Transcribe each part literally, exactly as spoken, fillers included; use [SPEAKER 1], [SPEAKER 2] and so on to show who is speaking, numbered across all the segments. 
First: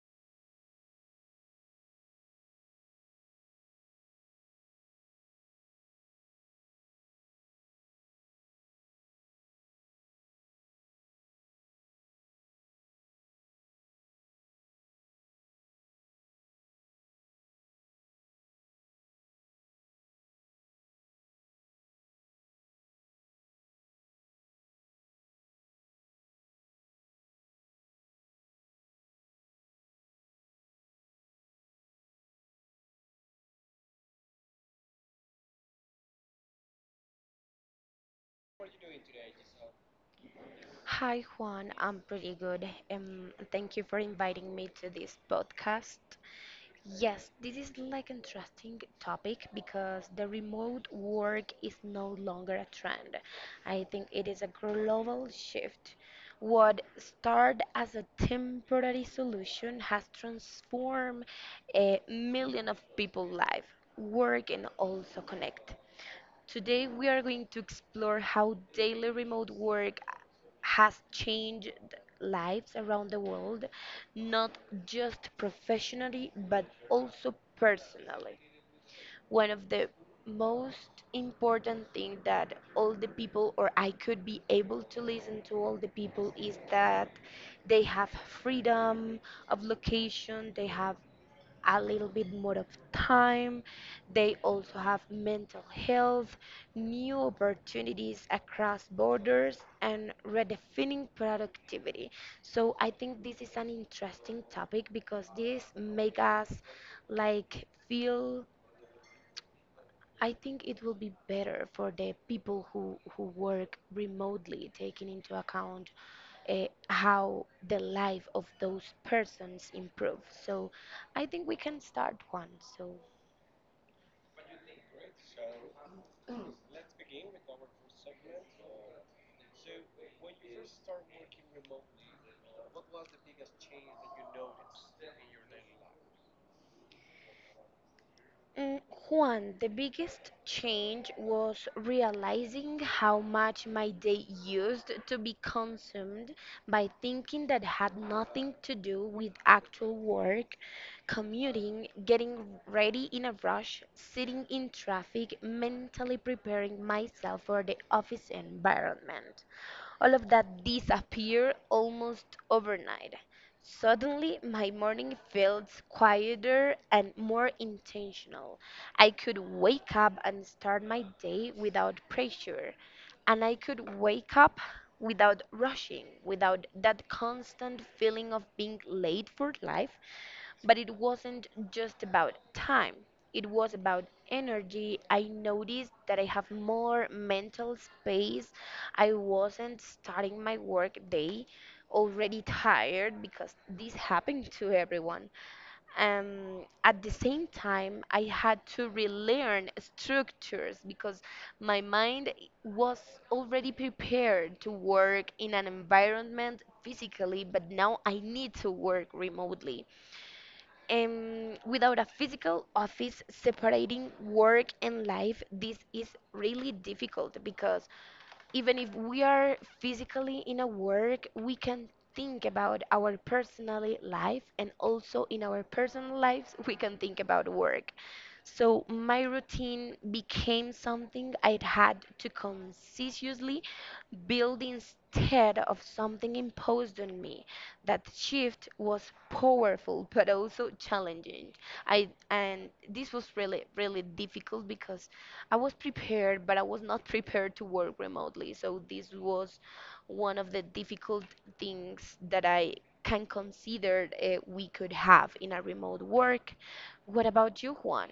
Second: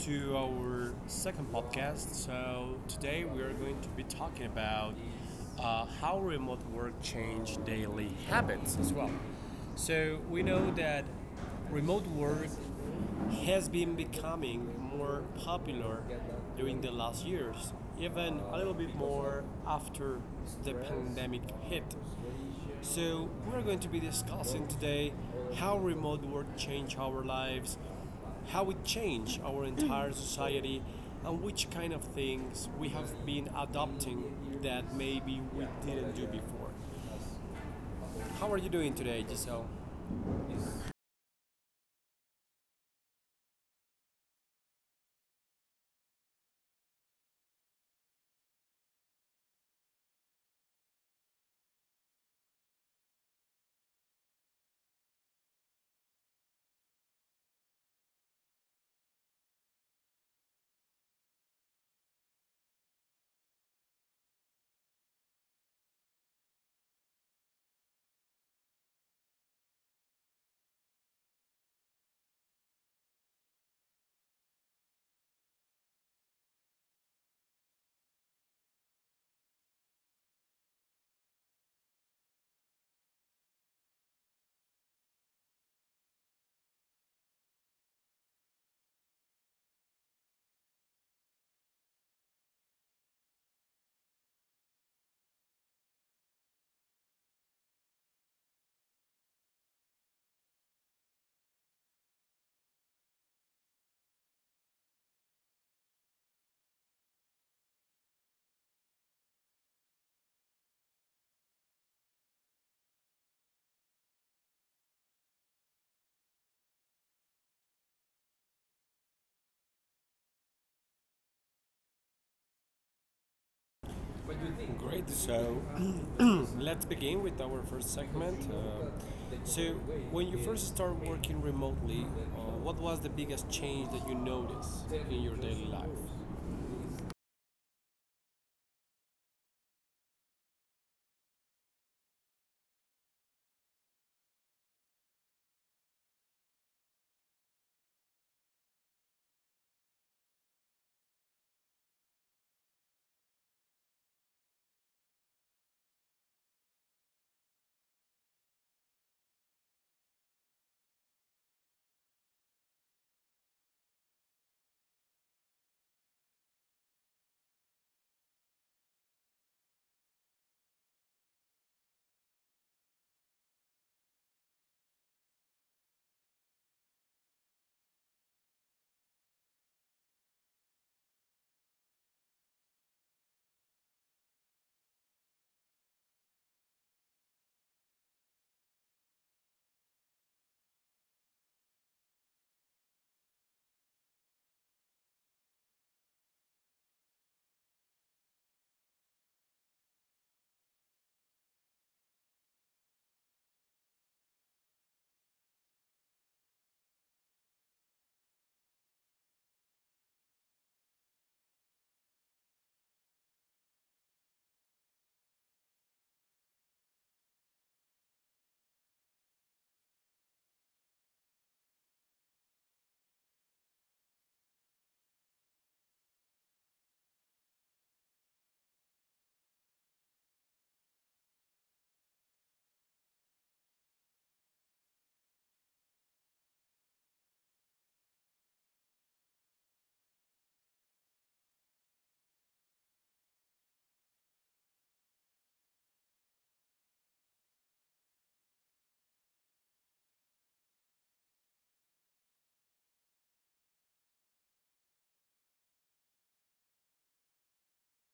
[SPEAKER 1] to our second podcast. So, today we are going to be talking about uh, how remote work changed daily habits as well. So, we know that remote work has been becoming more popular during the last years, even a little bit more after the pandemic hit. So, we're going to be discussing today how remote work changed our lives, how it changed our entire society, and which kind of things we have been adopting that maybe we didn't do before. How are you doing today, Giselle?
[SPEAKER 2] Hi Juan, I'm pretty good. Um, thank you for inviting me to this podcast. Yes, this is like an interesting topic because the remote work is no longer a trend. I think it is a global shift. What started as a temporary solution has transformed a million of people's life. Work and also connect. Today, we are going to explore how daily remote work has changed lives around the world, not just professionally, but also personally. One of the most important thing that all the people or I could be able to listen to all the people is that they have freedom of location, they have a little bit more of time. They also have mental health, new opportunities across borders, and redefining productivity. So I think this is an interesting topic because this make us like feel I think it will be better for the people who, who work remotely, taking into account uh, how the life of those persons improves. So I think we can start one. So
[SPEAKER 1] Great. So, let's begin with our first segment. Uh, so, when you first started working remotely, uh, what was the biggest change that you noticed in your daily life?
[SPEAKER 2] Mm, Juan, the biggest change was realizing how much my day used to be consumed by thinking that had nothing to do with actual work, commuting, getting ready in a rush, sitting in traffic, mentally preparing myself for the office environment. All of that disappeared almost overnight. Suddenly, my morning felt quieter and more intentional. I could wake up and start my day without pressure, and I could wake up without rushing, without that constant feeling of being late for life, but it wasn't just about time, it was about energy. I noticed that I have more mental space. I wasn't starting my work day already tired because this happened to everyone. Um, at the same time, I had to relearn structures because my mind was already prepared to work in an environment physically, but now I need to work remotely um, without a physical office separating work and life, this is really difficult because even if we are physically in a work, we can think about our personal life and also in our personal lives, we can think about work. So my routine became something I had to consciously built instead of something imposed on me. That shift was powerful but also challenging. I and this was really really difficult because I was prepared but I was not prepared to work remotely. So this was one of the difficult things that I can consider uh, we could have in a remote work. What about you, Juan?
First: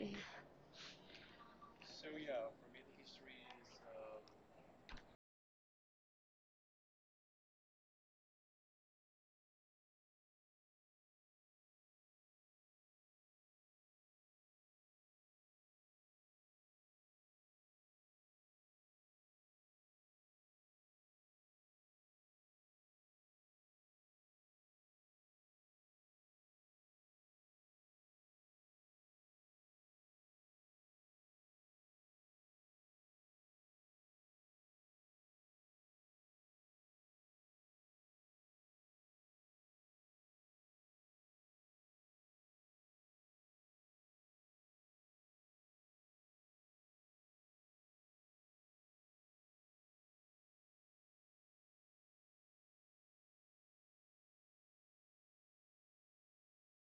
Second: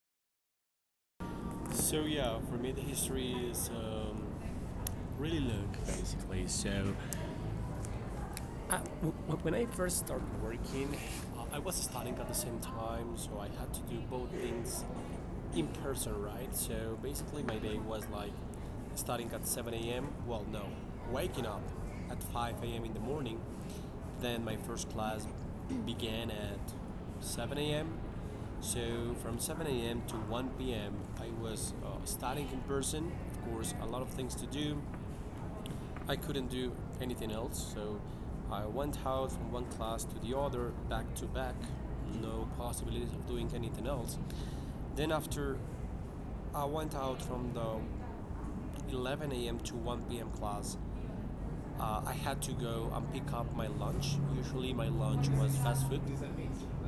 [SPEAKER 1] So yeah, for me the history is um, really long, basically. So I, w- when I first started working, uh, I was studying at the same time, so I had to do both things in person, right? So basically, my day was like starting at seven a m. Well, no, waking up at five a m in the morning. Then my first class began at seven a m. So from seven a m to one p m, I was uh, studying in person. Of course, a lot of things to do. I couldn't do anything else, so I went out from one class to the other, back to back, no possibilities of doing anything else. Then after I went out from the eleven a m to one p m class, uh, I had to go and pick up my lunch. Usually my lunch was fast food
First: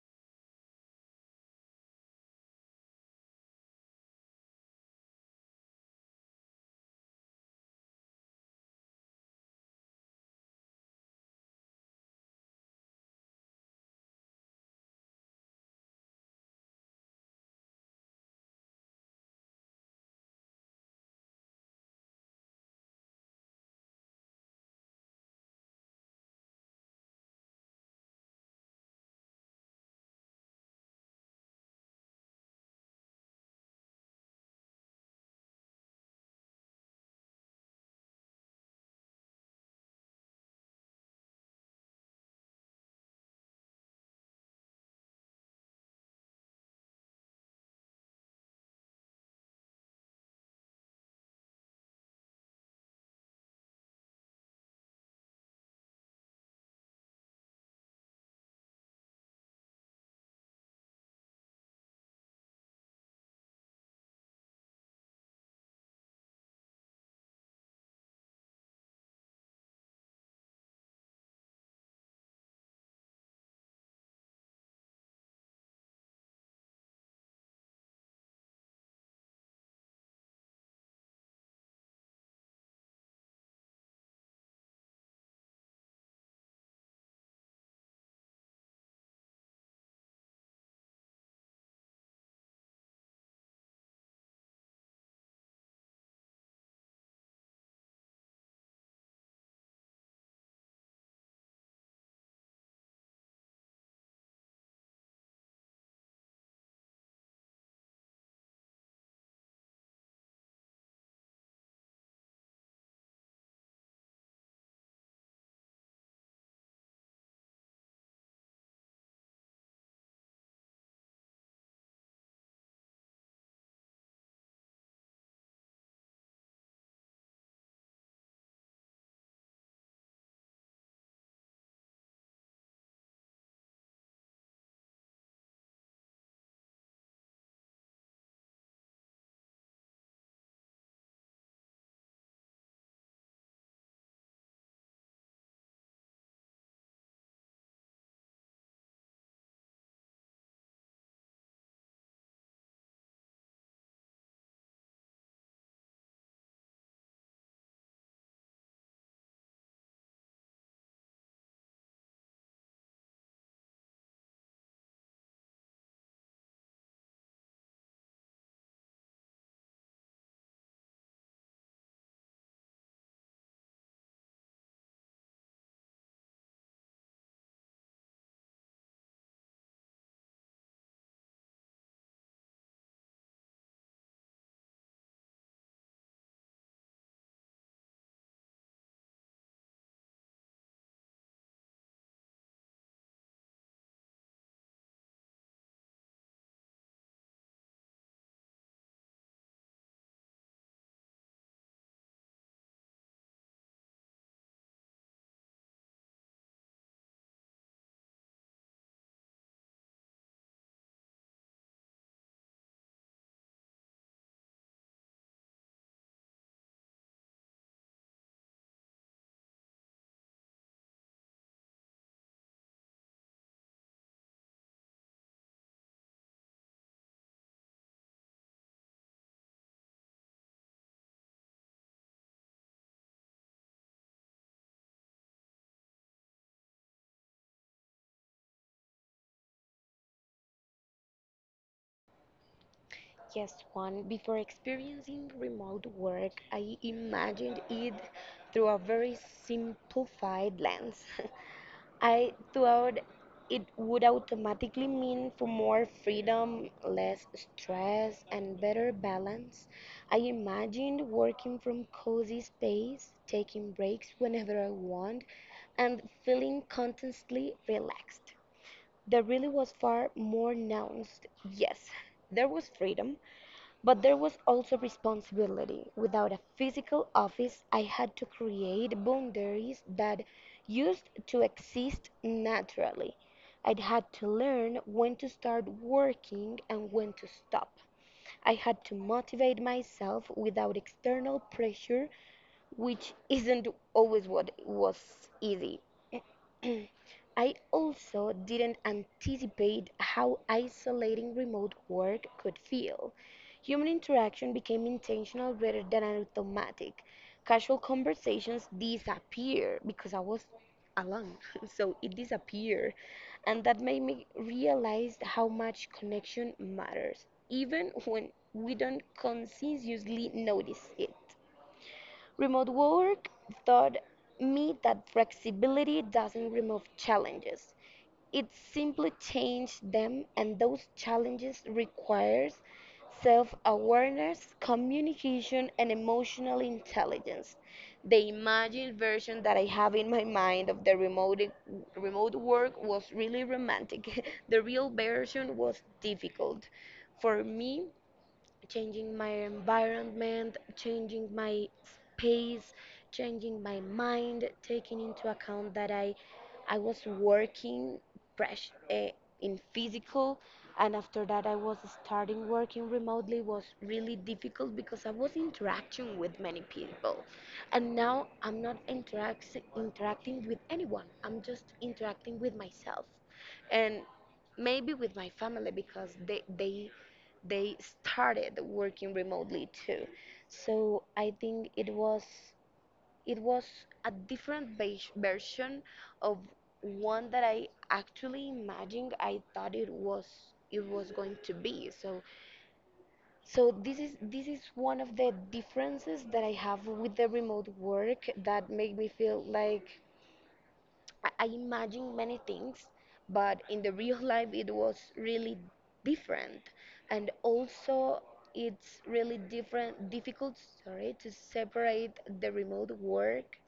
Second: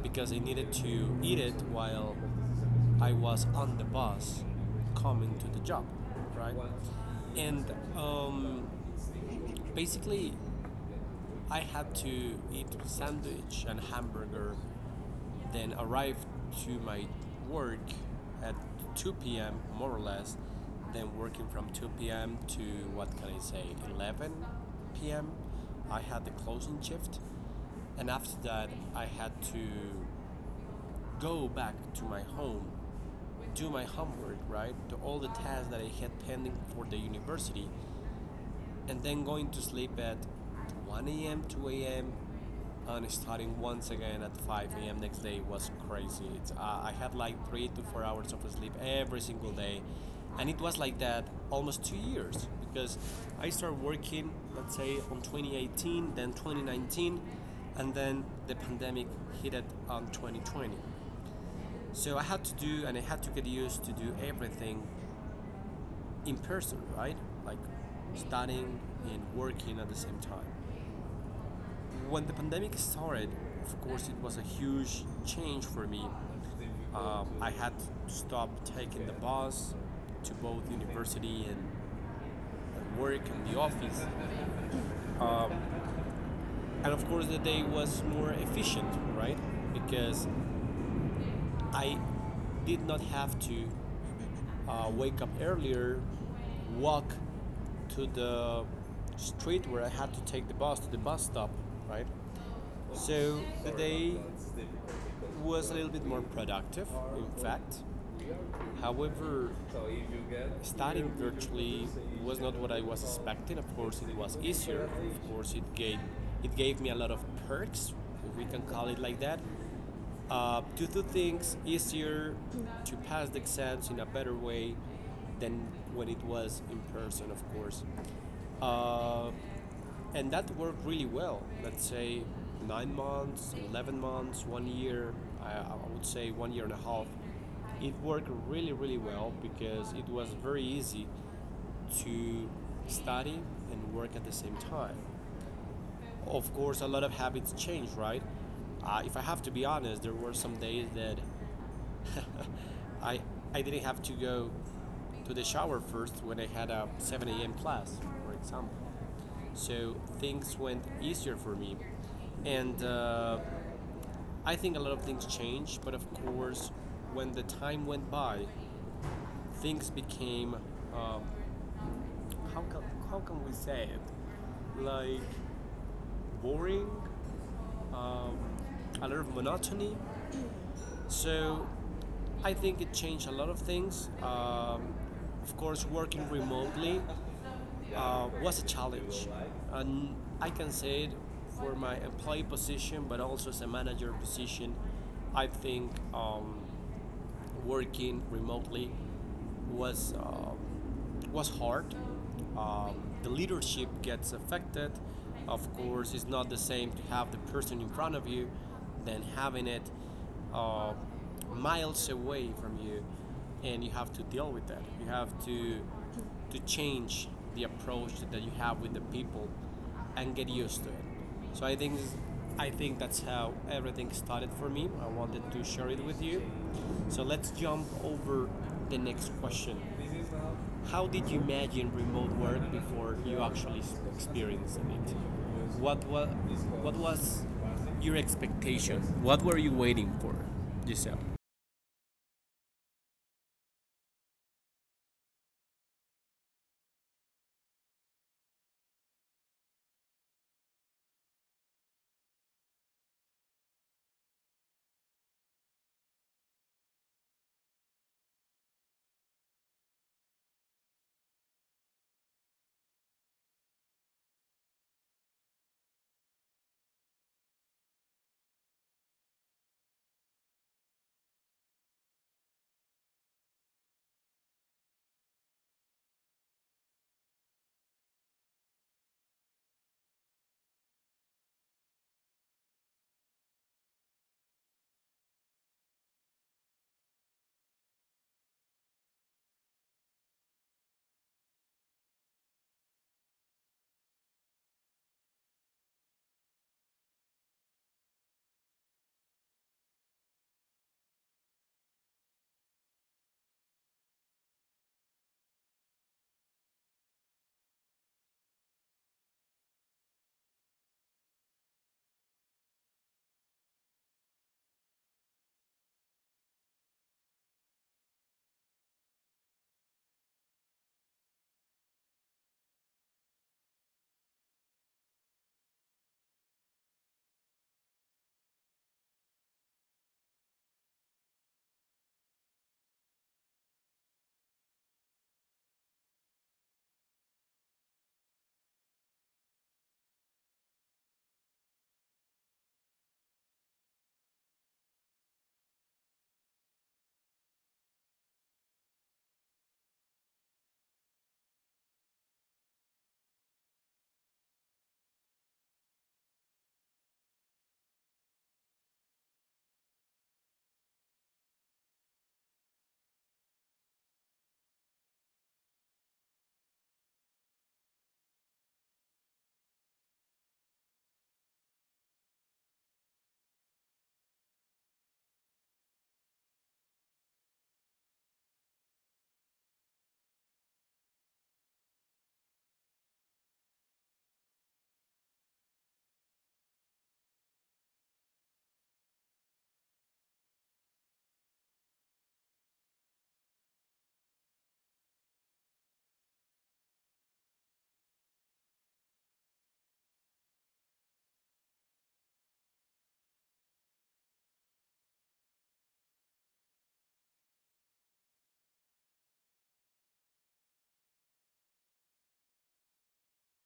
[SPEAKER 1] because I needed to eat it while I was on the bus coming to the job, right? And um, basically I had to eat sandwich and hamburger, then arrived to my work at two p m more or less. Then working from two p m to, what can I say, eleven p m. I had the closing shift, and after that I had to go back to my home, do my homework, right? To all the tasks that I had pending for the university, and then going to sleep at one a m, two a m, and starting once again at five a m next day was crazy. It's, I I had like three to four hours of sleep every single day, and it was like that almost two years because I started working, let's say, on twenty eighteen, then twenty nineteen, and then the pandemic hit it on twenty twenty. So I had to do, and I had to get used to do everything in person, right? Like studying and working at the same time. When the pandemic started, of course, it was a huge change for me. Um, I had to stop taking the bus to both university and work and the office. And of course, the day was more efficient, right? Because I did not have to uh, wake up earlier, walk to the street where I had to take the bus to the bus stop, right? So the day was a little bit more productive, in fact. However, studying virtually was not what I was expecting. Of course, it was easier. Of course, it gave it gave me a lot of perks, if we can call it like that, uh, to do things easier, to pass the exams in a better way than when it was in person. Of course, uh, and that worked really well. Let's say nine months, eleven months, one year, I, I would say one year and a half. It worked really, really well because it was very easy to study and work at the same time. Of course, a lot of habits change, right? Uh, if I have to be honest, there were some days that I, I didn't have to go to the shower first when I had a seven a m class, for example, so things went easier for me. And uh, I think a lot of things changed, but of course, when the time went by, things became, uh, how can how can we say it, like boring, a lot of monotony. So I think it changed a lot of things. Um, of course, working remotely uh, was a challenge. And I can say it for my employee position, but also as a manager position. I think um, working remotely was uh, was hard. Um, the leadership gets affected. Of course, it's not the same to have the person in front of you than having it uh, miles away from you, and you have to deal with that. You have to to change the approach that you have with the people and get used to it. So I think I think that's how everything started for me. I wanted to share it with you. So let's jump over the next question. How did you imagine remote work before you actually experienced it? What was, what was your expectation? What were you waiting for, Giselle?
[SPEAKER 2] Yes, Juan, before experiencing remote work, I imagined it through a very simplified lens. I thought it would automatically mean for more freedom, less stress, and better balance. I imagined working from cozy space, taking breaks whenever I want, and feeling constantly relaxed. There really was far more nuanced. Yes, there was freedom, but there was also responsibility. Without a physical office, I had to create boundaries that used to exist naturally. I would had to learn when to start working and when to stop. I had to motivate myself without external pressure which isn't always what was easy. I also didn't anticipate how isolating remote work could feel. Human interaction became intentional rather than automatic. Casual conversations disappear because I was alone, so it disappeared. And that made me realize how much connection matters, even when we don't consciously notice it. Remote work taught me that flexibility doesn't remove challenges. It simply changes them and those challenges requires self-awareness, communication and emotional intelligence. The imagined version that I have in my mind of the remote remote work was really romantic. The real version was difficult for me changing my environment, changing my space, changing my mind, taking into account that I, I was working fresh uh, in physical and after that I was starting working remotely was really difficult because I was interacting with many people and now I'm not interact- interacting with anyone. I'm just interacting with myself and maybe with my family because they they they started working remotely too. So I think it was it was a different bas- version of one that I actually imagined I thought it was it was going to be. So so this is this is one of the differences that I have with the remote work that make me feel like I I imagined many things, but in the real life it was really different. And also it's really different difficult sorry to separate the remote work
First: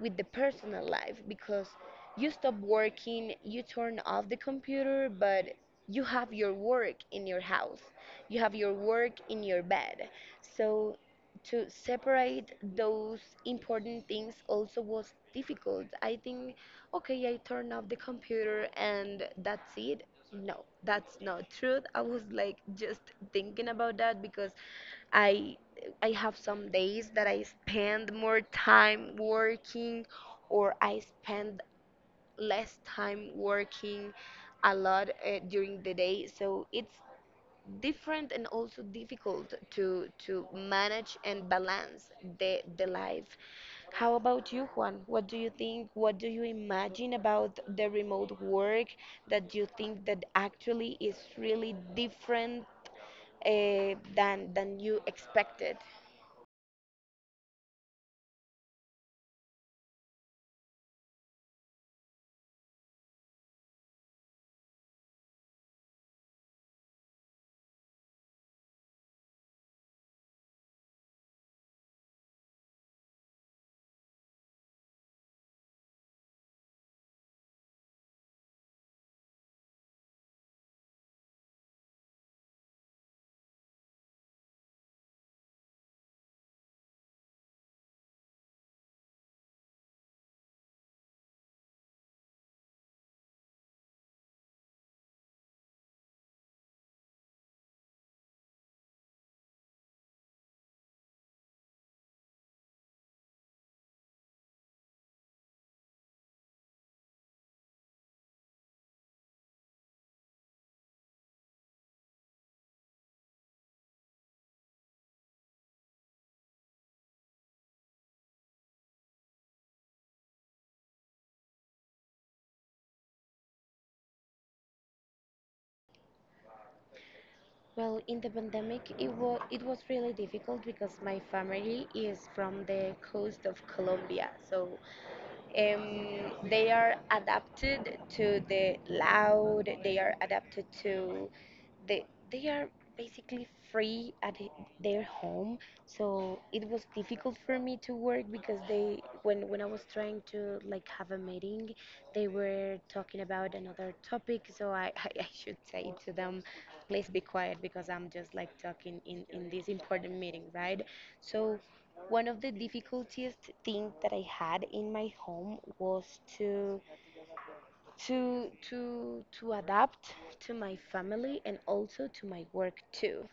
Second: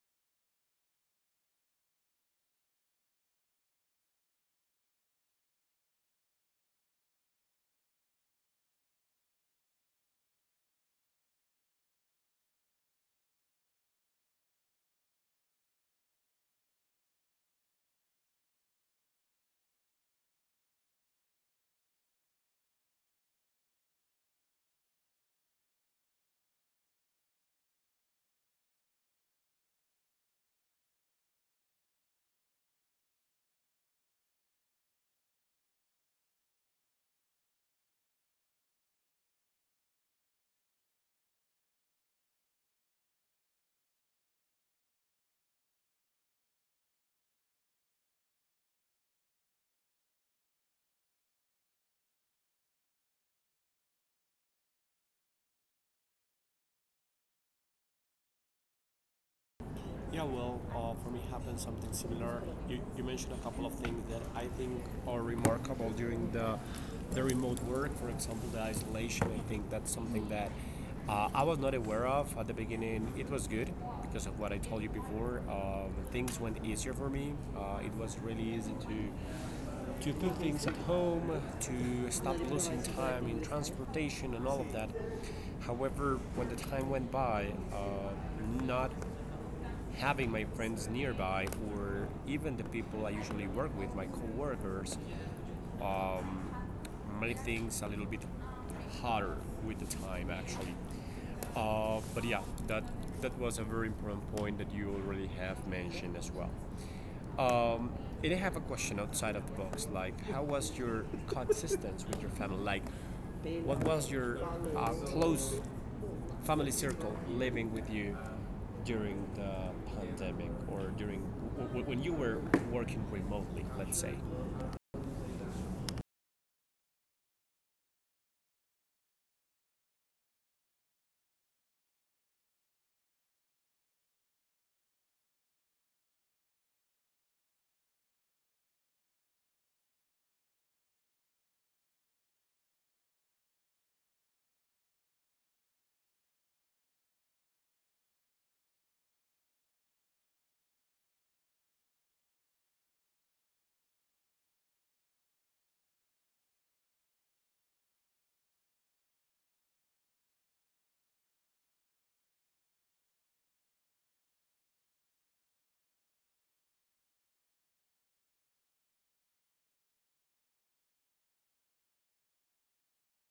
[SPEAKER 2] with the personal life because you stop working, you turn off the computer, but you have your work in your house. You have your work in your bed. So to separate those important things also was difficult. I think okay, I turned off the computer and that's it. No, that's not true. I was like just thinking about that because I I have some days that I spend more time working or I spend less time working a lot uh, during the day. So it's different and also difficult to to manage and balance the the life. How about you, Juan? What do you think? What do you imagine about the remote work that you think that actually is really different uh, than than you expected?
[SPEAKER 1] Yeah, well, uh, for me happened something similar. You, you mentioned a couple of things that I think are remarkable during the the remote work. For example, the isolation. I think that's something that uh, I was not aware of at the beginning. It was good because of what I told you before. Um, things went easier for me. Uh, it was really easy to to cook things at home, to stop losing time in transportation and all of that. However, when the time went by, uh, not having my friends nearby or even the people I usually work with, my coworkers, um, made things a little bit harder with the time, actually. Uh, but yeah, that that was a very important point that you already have mentioned as well. Um, and I have a question outside of the box, like how was your coexistence with your family? Like, what was your uh, close family circle living with you during the pandemic or during when you were working remotely, let's say?
[SPEAKER 2] Well, in the pandemic, it was it was really difficult because my family is from the coast of Colombia, so um, they are adapted to the loud they are adapted to the they are basically free at h- their home, so it was difficult for me to work because they when when I was trying to like have a meeting they were talking about another topic so I i, I should say to them please be quiet because I'm just like talking in in this important meeting, right? So one of the difficulties things that I had in my home was to to to to adapt to my family and also to my work too.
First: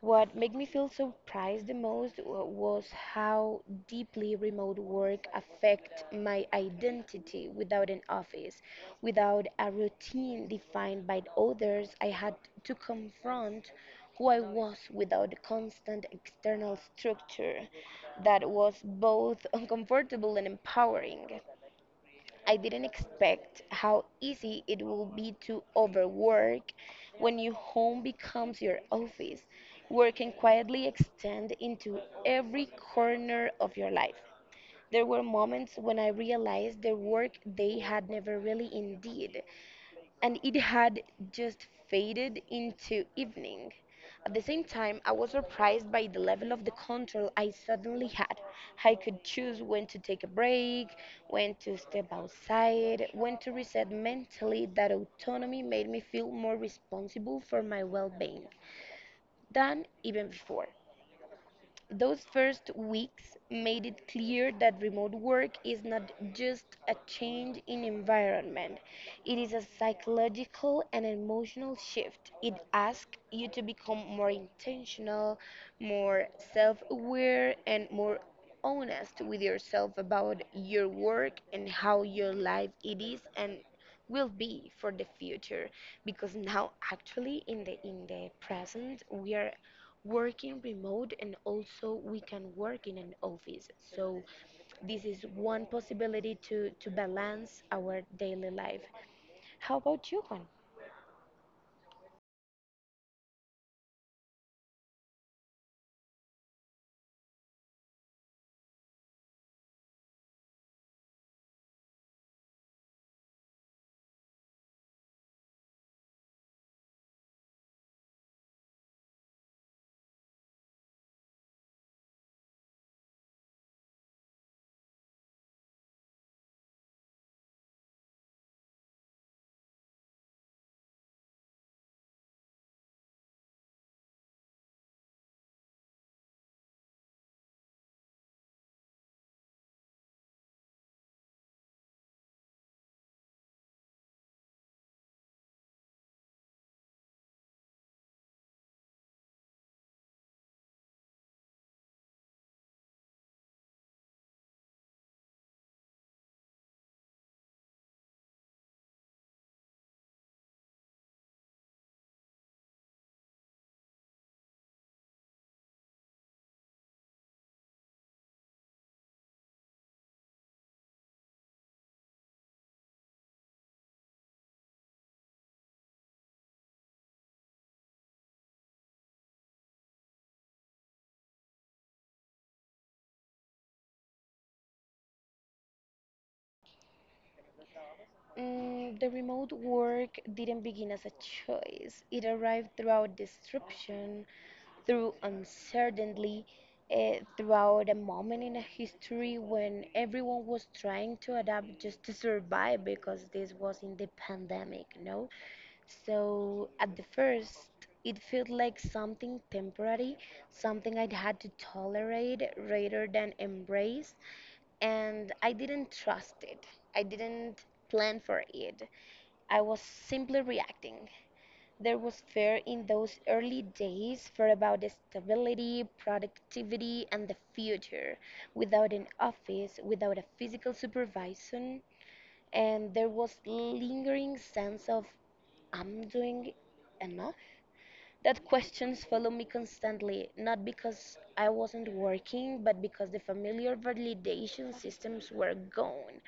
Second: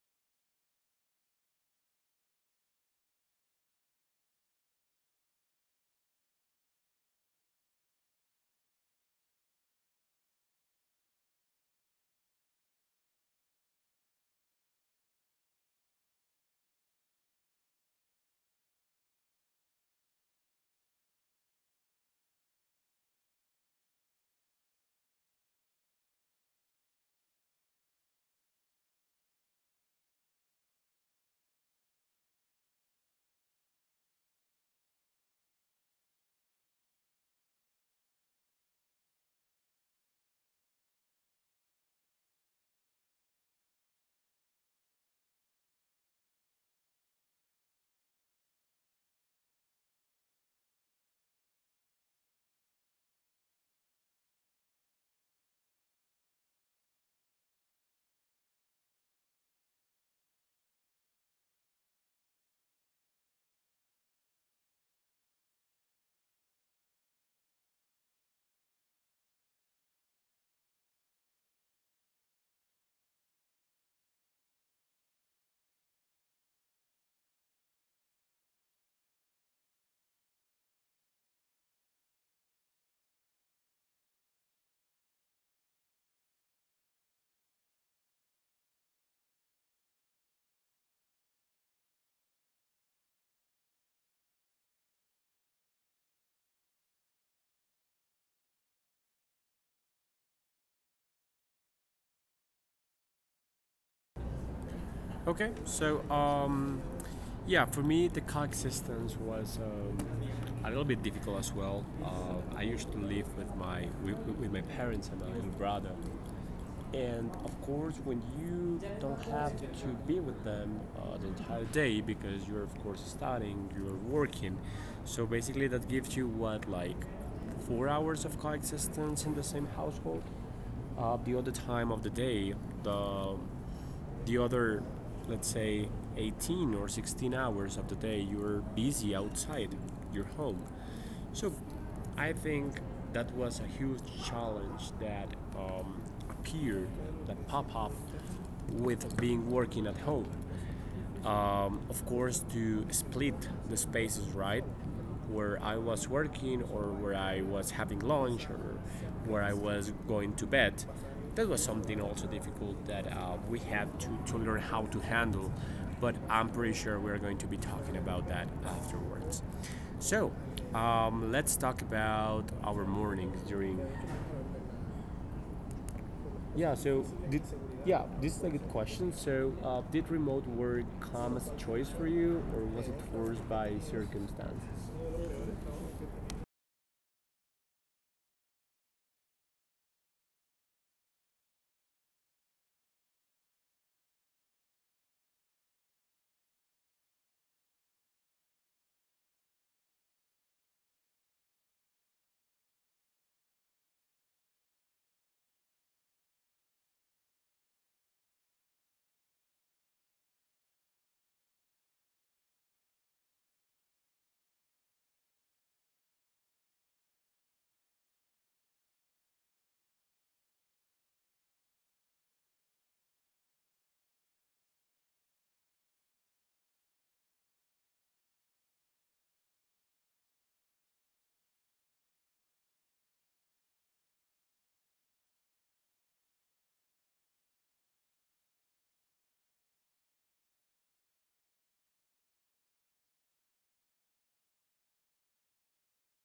[SPEAKER 2] What made me feel surprised the most wa- was how deeply remote work affect my identity without an office, without a routine defined by others. I had to confront who I was without constant external structure that was both uncomfortable and empowering. I didn't expect how easy it will be to overwork when your home becomes your office. Work can quietly extend into every corner of your life. There were moments when I realized the work they had never really indeed and it had just faded into evening. At the same time, I was surprised by the level of the control I suddenly had. I could choose when to take a break, when to step outside, when to reset mentally. That autonomy made me feel more responsible for my well being than even before. Those first weeks made it clear that remote work is not just a change in environment, it is a psychological and emotional shift. It asks you to become more intentional, more self aware, and more honest with yourself about your work and how your life it is and will be for the future because now actually in the in the present we are working remote and also we can work in an office. So this is one possibility to to balance our daily life. How about you, Juan?
[SPEAKER 1] Okay, so um, yeah, for me the coexistence was um, a little bit difficult as well. Uh, I used to live with my with, with my parents and my little brother. And of course, when you don't have to be with them uh, the entire day because you're, of course, studying, you're working. So basically, that gives you what, like four hours of coexistence in the same household? Uh, the other time of the day, the the other, let's say, eighteen or sixteen hours of the day, you're busy outside your home. So I think that was a huge challenge that um, appeared, that pop up with being working at home. Um, of course, to split the spaces, right? Where I was working, or where I was having lunch, or where I was going to bed, that was something also difficult that uh, we had to, to learn how to handle. But I'm pretty sure we're going to be talking about that afterwards. So um, let's talk about our mornings during, yeah. So did, yeah, this is a good question. So uh, did remote work come as a choice for you, or was it forced by circumstances?
[SPEAKER 2] Mm, the remote work didn't begin as a choice. It arrived throughout disruption, through uncertainty, uh, throughout a moment in a history when everyone was trying to adapt just to survive because this was in the pandemic, no? So at the first, it felt like something temporary, something I'd had to tolerate rather than embrace and I didn't trust it. I didn't plan for it. I was simply reacting. There was fear in those early days fear about the stability, productivity, and the future. Without an office, without a physical supervision, and there was lingering sense of I'm doing enough. That questions follow me constantly, not because I wasn't working, but because the familiar validation systems were gone.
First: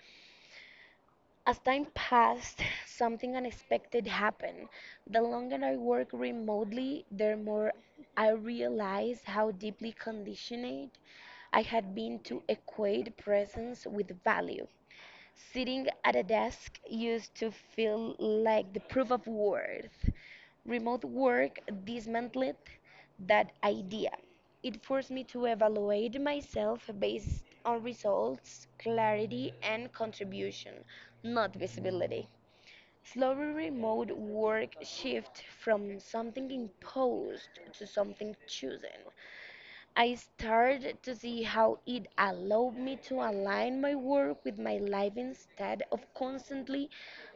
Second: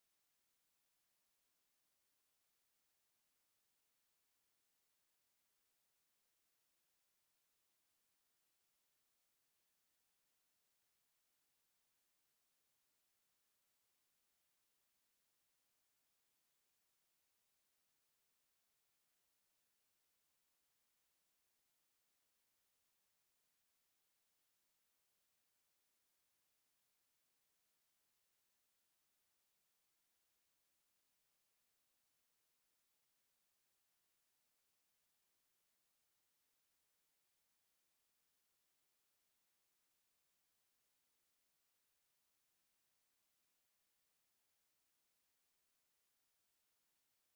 [SPEAKER 2] As time passed, something unexpected happened. The longer I worked remotely, the more I realized how deeply conditioned I had been to equate presence with value. Sitting at a desk used to feel like the proof of worth. Remote work dismantled that idea. It forced me to evaluate myself based on results, clarity, and contribution, not visibility. Slowly, remote work shift from something imposed to something chosen. I started to see how it allowed me to align my work with my life instead of constantly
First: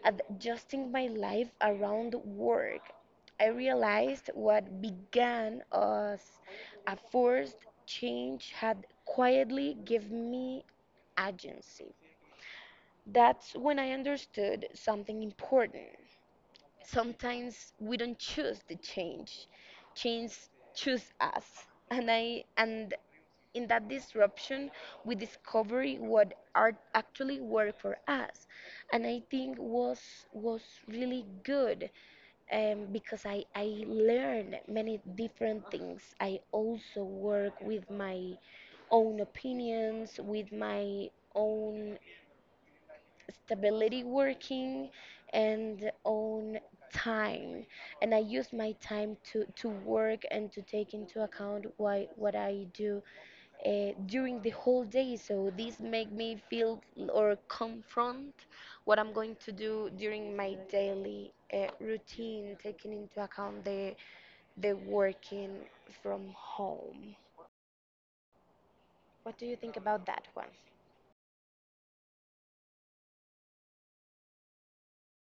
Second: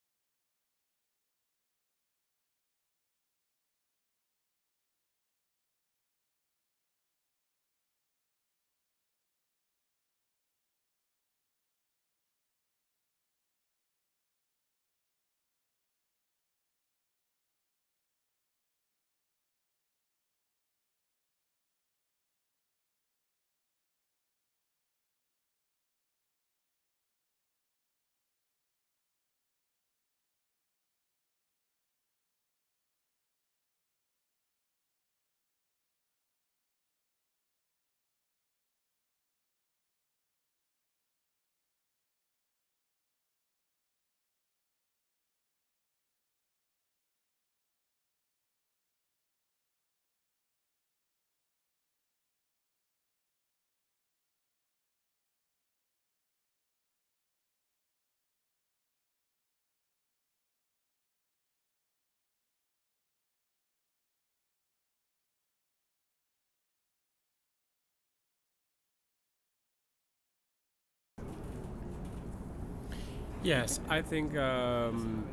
[SPEAKER 2] adjusting my life around work. I realized what began as a forced change had quietly given me agency. That's when I understood something important. Sometimes we don't choose the change, change choose us. And I and in that disruption, we discover what art actually work for us, and I think was was really good um, because I I learned many different things. I also work with my own opinions, with my own stability working and own time, and I use my time to to work and to take into account why what I do uh, during the whole day. So this make me feel or confront what I'm going to do during my daily uh, routine, taking into account the the working from home. What do you think about that one?
[SPEAKER 1] Yes, I think um,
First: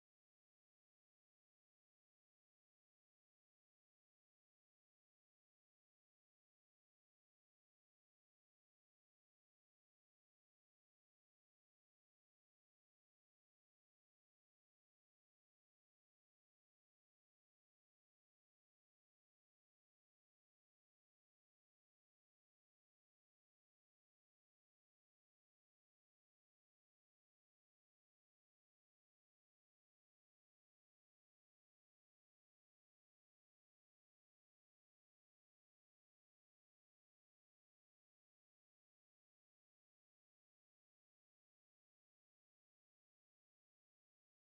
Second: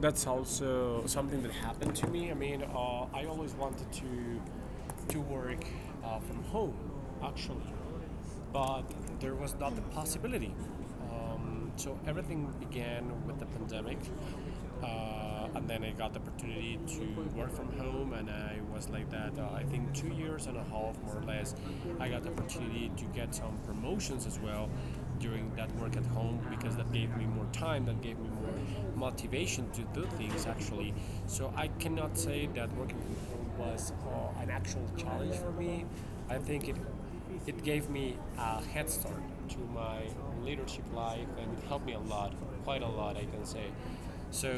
[SPEAKER 1] that's also something that happened to me. I mean, uh, I always wanted to to work uh, from home, actually. But there was not the possibility. Um, so everything began with the pandemic, uh, and then I got the opportunity to work from home, and I was like that. Uh, I think two years and a half, more or less. I got the opportunity to get some promotions as well during that work at home, because that gave me more time, that gave me more motivation to do things, actually. So I cannot say that working from home was uh, an actual challenge for me. I think it it gave me a head start to my leadership life, and it helped me a lot, quite a lot, I can say. So,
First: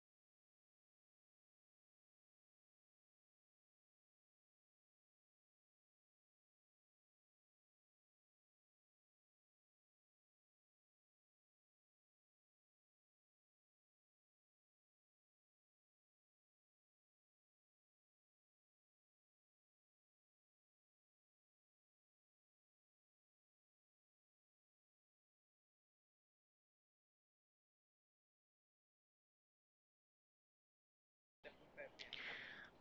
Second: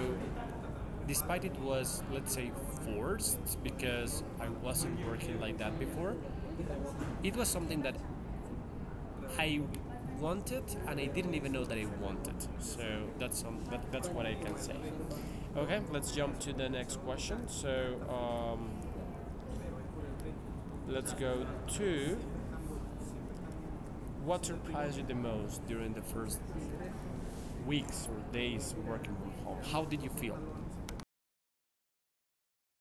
[SPEAKER 1] despite it was, let's say, forced because I wasn't working like that before, it was something that I wanted and I didn't even know that I wanted. So, that's, some, that, that's what I can say. Okay, let's jump to the next question. So, um, let's go to what surprised you the most during the first weeks or days working from home. How did you feel?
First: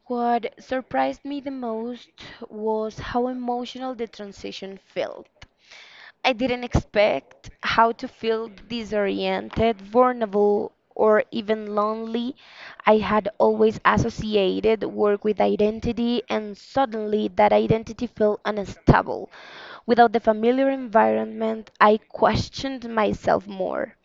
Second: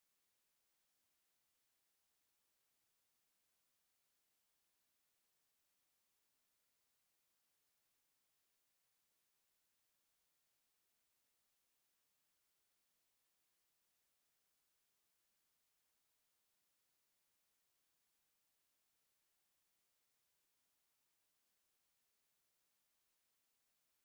[SPEAKER 2] What surprised me the most was how emotional the transition felt. I didn't expect how to feel disoriented, vulnerable, or even lonely. I had always associated work with identity, and suddenly that identity felt unstable. Without the familiar environment, I questioned myself more.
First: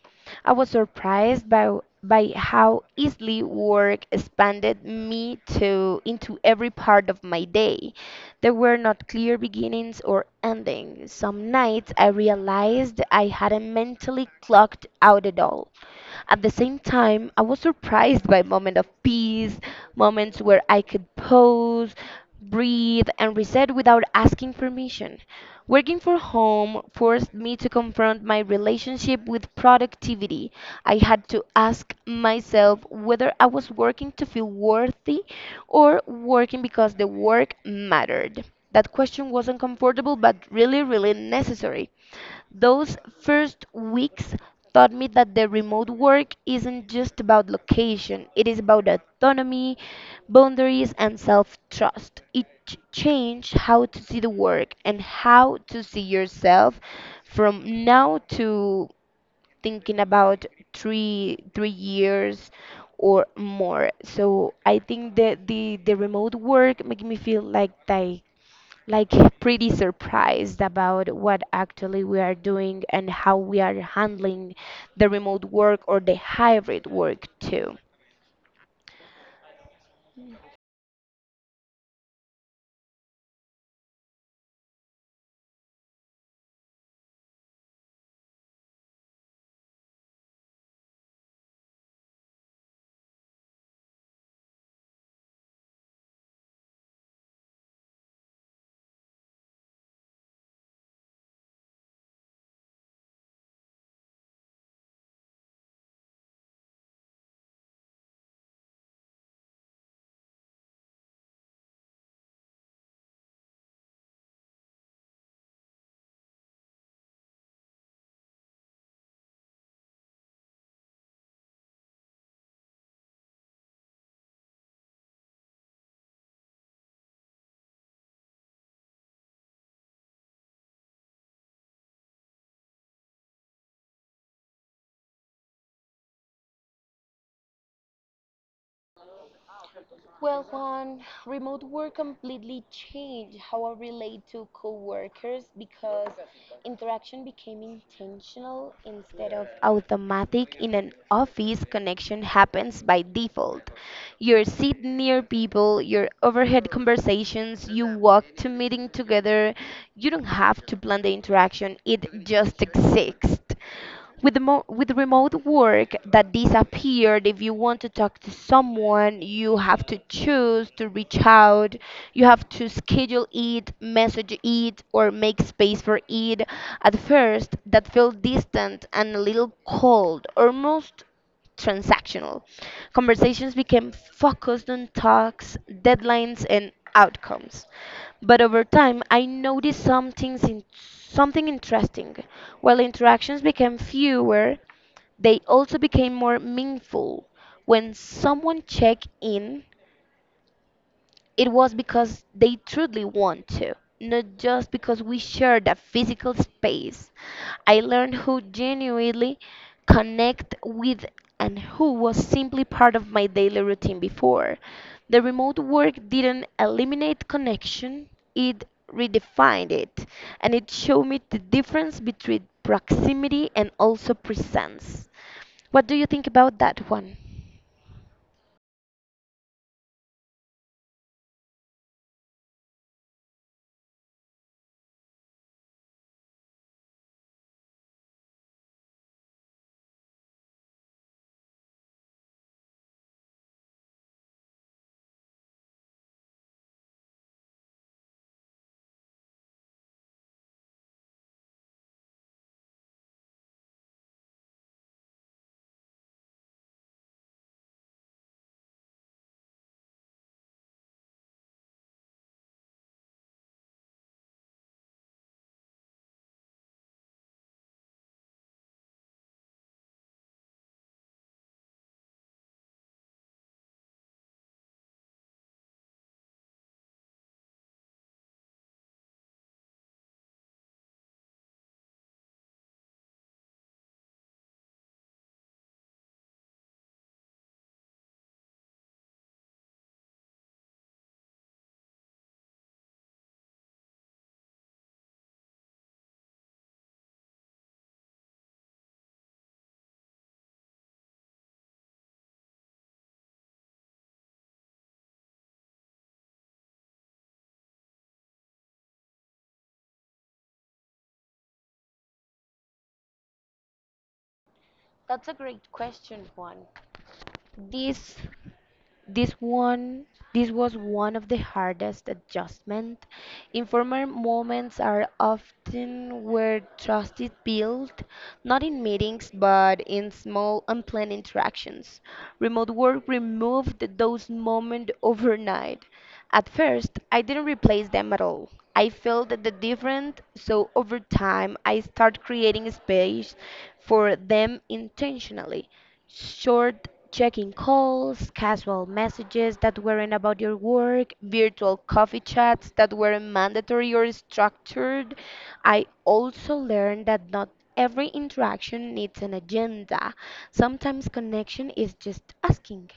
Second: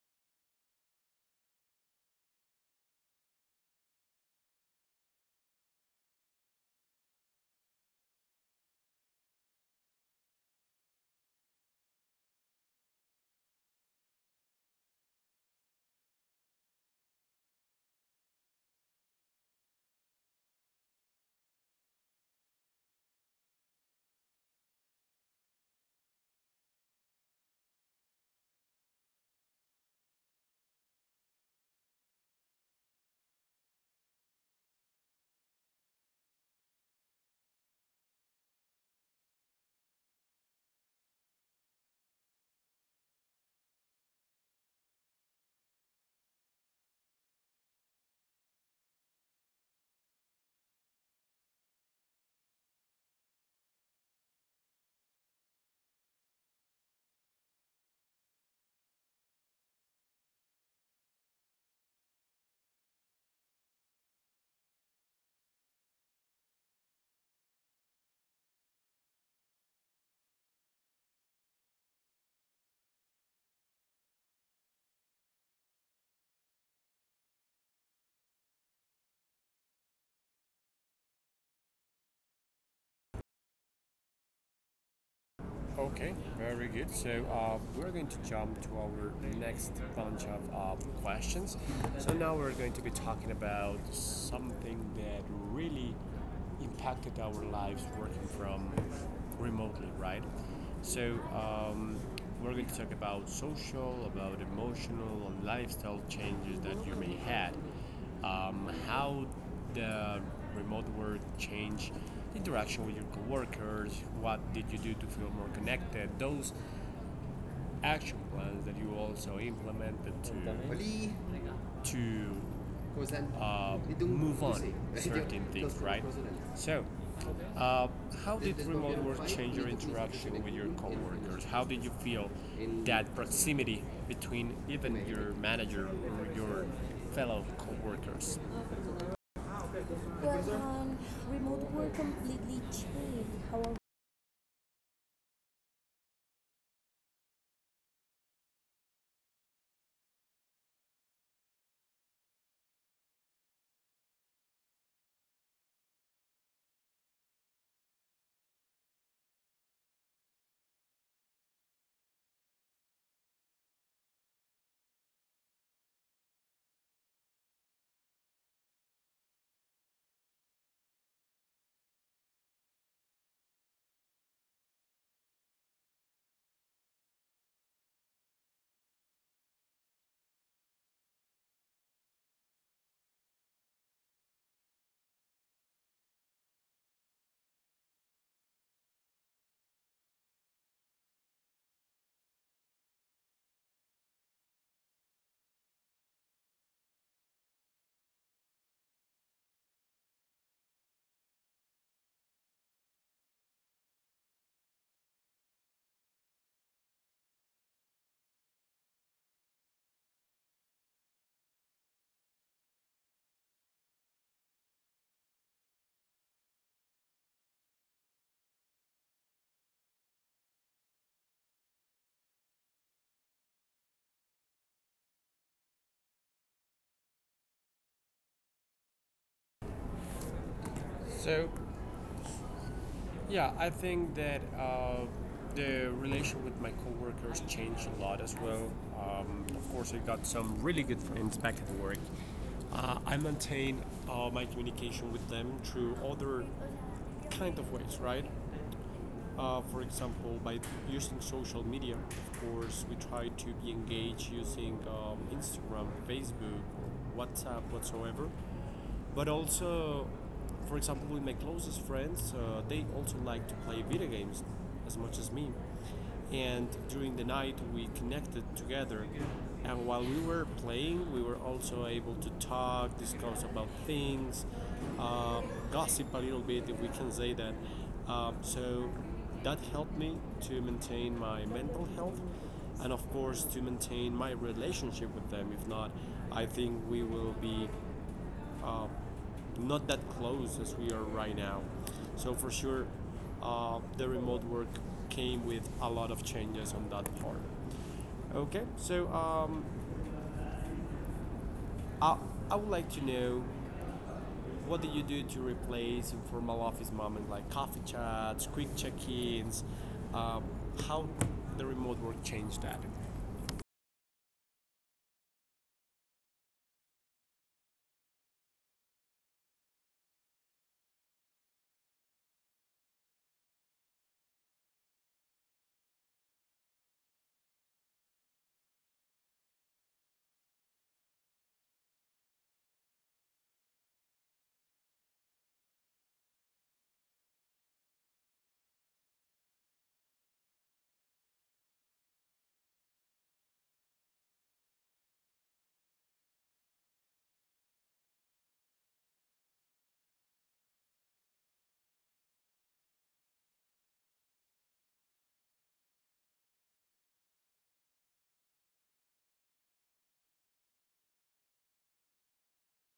[SPEAKER 2] I was surprised by by how easily work expanded me to into every part of my day. There were not clear beginnings or endings. Some nights I realized I hadn't mentally clocked out at all. At the same time, I was surprised by moments of peace, moments where I could pause, breathe, and reset without asking permission. Working from home forced me to confront my relationship with productivity. I had to ask myself whether I was working to feel worthy or working because the work mattered. That question was uncomfortable but really, really necessary. Those first weeks taught me that the remote work isn't just about location, it is about autonomy, boundaries and self trust. It ch- changed how to see the work and how to see yourself from now to thinking about three three years or more. So I think that the, the remote work make me feel like they like pretty surprised about what actually we are doing and how we are handling the remote work or the hybrid work too.
[SPEAKER 1] Okay, very good. So uh, we're going to jump to our next bunch of uh, questions. So now we're going to be talking about something that really impacted our lives working from remotely, right? So um, we're going to talk about social, about emotional, and lifestyle changes that you may had. um, how the remote work changed interaction with your coworkers, what did you do to feel more connected, those action plans that you also implemented to, to uh, move on certain things, right? So, how did remote work change your interaction with your coworkers? How did you feel that proximity between even your manager or your fellow coworkers? Well,
[SPEAKER 2] Well,
[SPEAKER 1] um,
[SPEAKER 2] Juan, remote
[SPEAKER 1] remote work
[SPEAKER 2] work
[SPEAKER 1] completely
[SPEAKER 2] completely
[SPEAKER 1] changed
[SPEAKER 2] changed how
[SPEAKER 1] how.
[SPEAKER 2] I relate to coworkers because interaction became intentional instead of automatic. In an office, connection happens by default. You sit near people, your overhead conversations, you walk to meeting together. You don't have to plan the interaction, it just exists with the mo- with remote work that disappeared. If you want to talk to someone, you have to choose to reach out, you have to schedule it, message it, or make space for it. At first that felt distant and a little cold, almost transactional. Conversations became focused on talks, deadlines, and outcomes. But over time, I noticed some things in, something interesting. While interactions became fewer, they also became more meaningful. When someone checked in, it was because they truly want to, not just because we share that physical space. I learned who genuinely connect with and who was simply part of my daily routine before. The remote work didn't eliminate connection, it redefined it, and it showed me the difference between proximity and also presence. What do you think about that one?
[SPEAKER 1] So, yeah, I think that uh, the relation with my coworkers changed a lot as well. Um, of course, I got some really good friends back at work. Uh, I maintain uh, my communication with them through other kind of ways, right? Uh, for example, by using social media. Of course, we try to be engaged using um, Instagram, Facebook, WhatsApp, whatsoever. But also, for example, with my closest friends, uh, they also like to play video games as much as me. And during the night, we connected together. And while we were playing, we were also able to talk, discuss about things, uh, gossip a little bit, if we can say that. Um, so that helped me to maintain my mental health and, of course, to maintain my relationship with them. If not, I think we will be uh, not that close as we are right now. So for sure, uh, the remote work came with a lot of changes on that part. Okay, so um, I, I would like to know, what do you do to replace informal office moments like coffee chats, quick check-ins, um, how the remote work changed that.
[SPEAKER 2] That's a great question, Juan. This this one this was one of the hardest adjustment. Informal moments are often where trust is built, not in meetings but in small unplanned interactions. Remote work removed those moments overnight. At first, I didn't replace them at all. I felt the different, so over time I started creating space for them intentionally. Short checking calls, casual messages that weren't about your work, virtual coffee chats that weren't mandatory or structured. I also learned that not every interaction needs an agenda. Sometimes connection is just asking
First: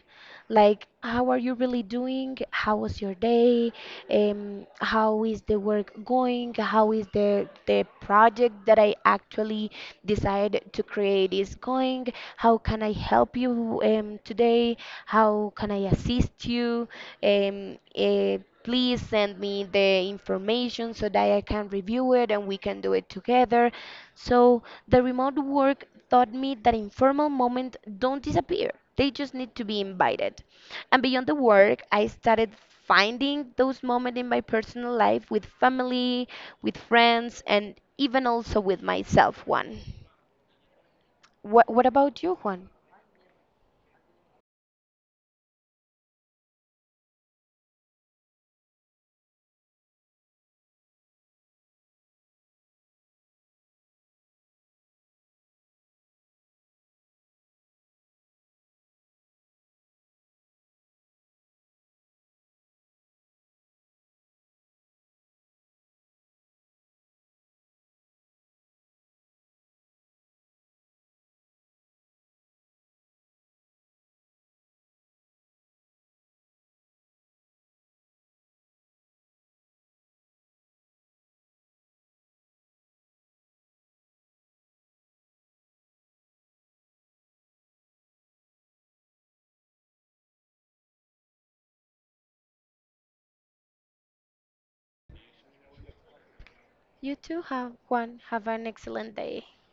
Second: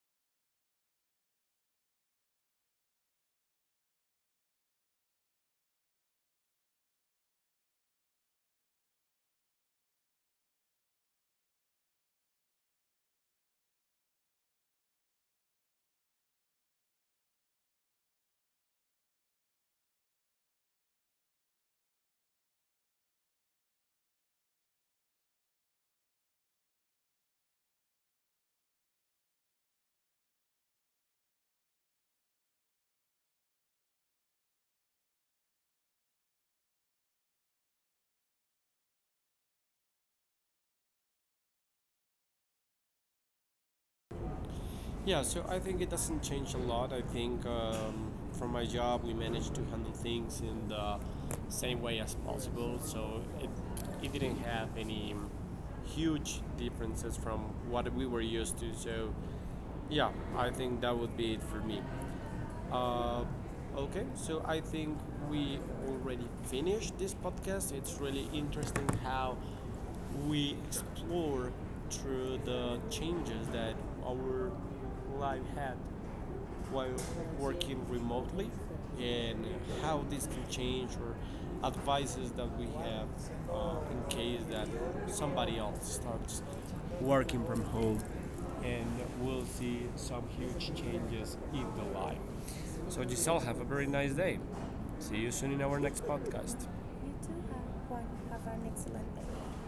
[SPEAKER 2] like, how are you really doing? How was your day? Um, how is the work going? How is the the project that I actually decided to create is going? How can I help you um, today? How can I assist you? Um, eh, please send me the information so that I can review it and we can do it together. So the remote work taught me that informal moments don't disappear. They just need to be invited. And beyond the work, I started finding those moments in my personal life with family, with friends, and even also with myself, Juan. What, what about you, Juan?
[SPEAKER 1] Yeah, so I think it doesn't change a lot. I think um, for my job, we managed to handle things in the same way as possible. So it, it didn't have any huge differences from what we were used to. So yeah, I think that would be it for me. Uh, okay, so I think we already finished this podcast. It's really interesting how we explore through the changes that our life had while working remotely, and how this can change, or advices that we have uh, in case that somebody else starts working from home and we'll see some huge changes in the life. So Giselle, have a very nice day. See you soon in our next podcast.
[SPEAKER 2] You
[SPEAKER 1] You too
[SPEAKER 2] too have
[SPEAKER 1] have one.
[SPEAKER 2] Juan. Have
[SPEAKER 1] Have
[SPEAKER 2] an
[SPEAKER 1] an
[SPEAKER 2] excellent
[SPEAKER 1] excellent
[SPEAKER 2] day.
[SPEAKER 1] day.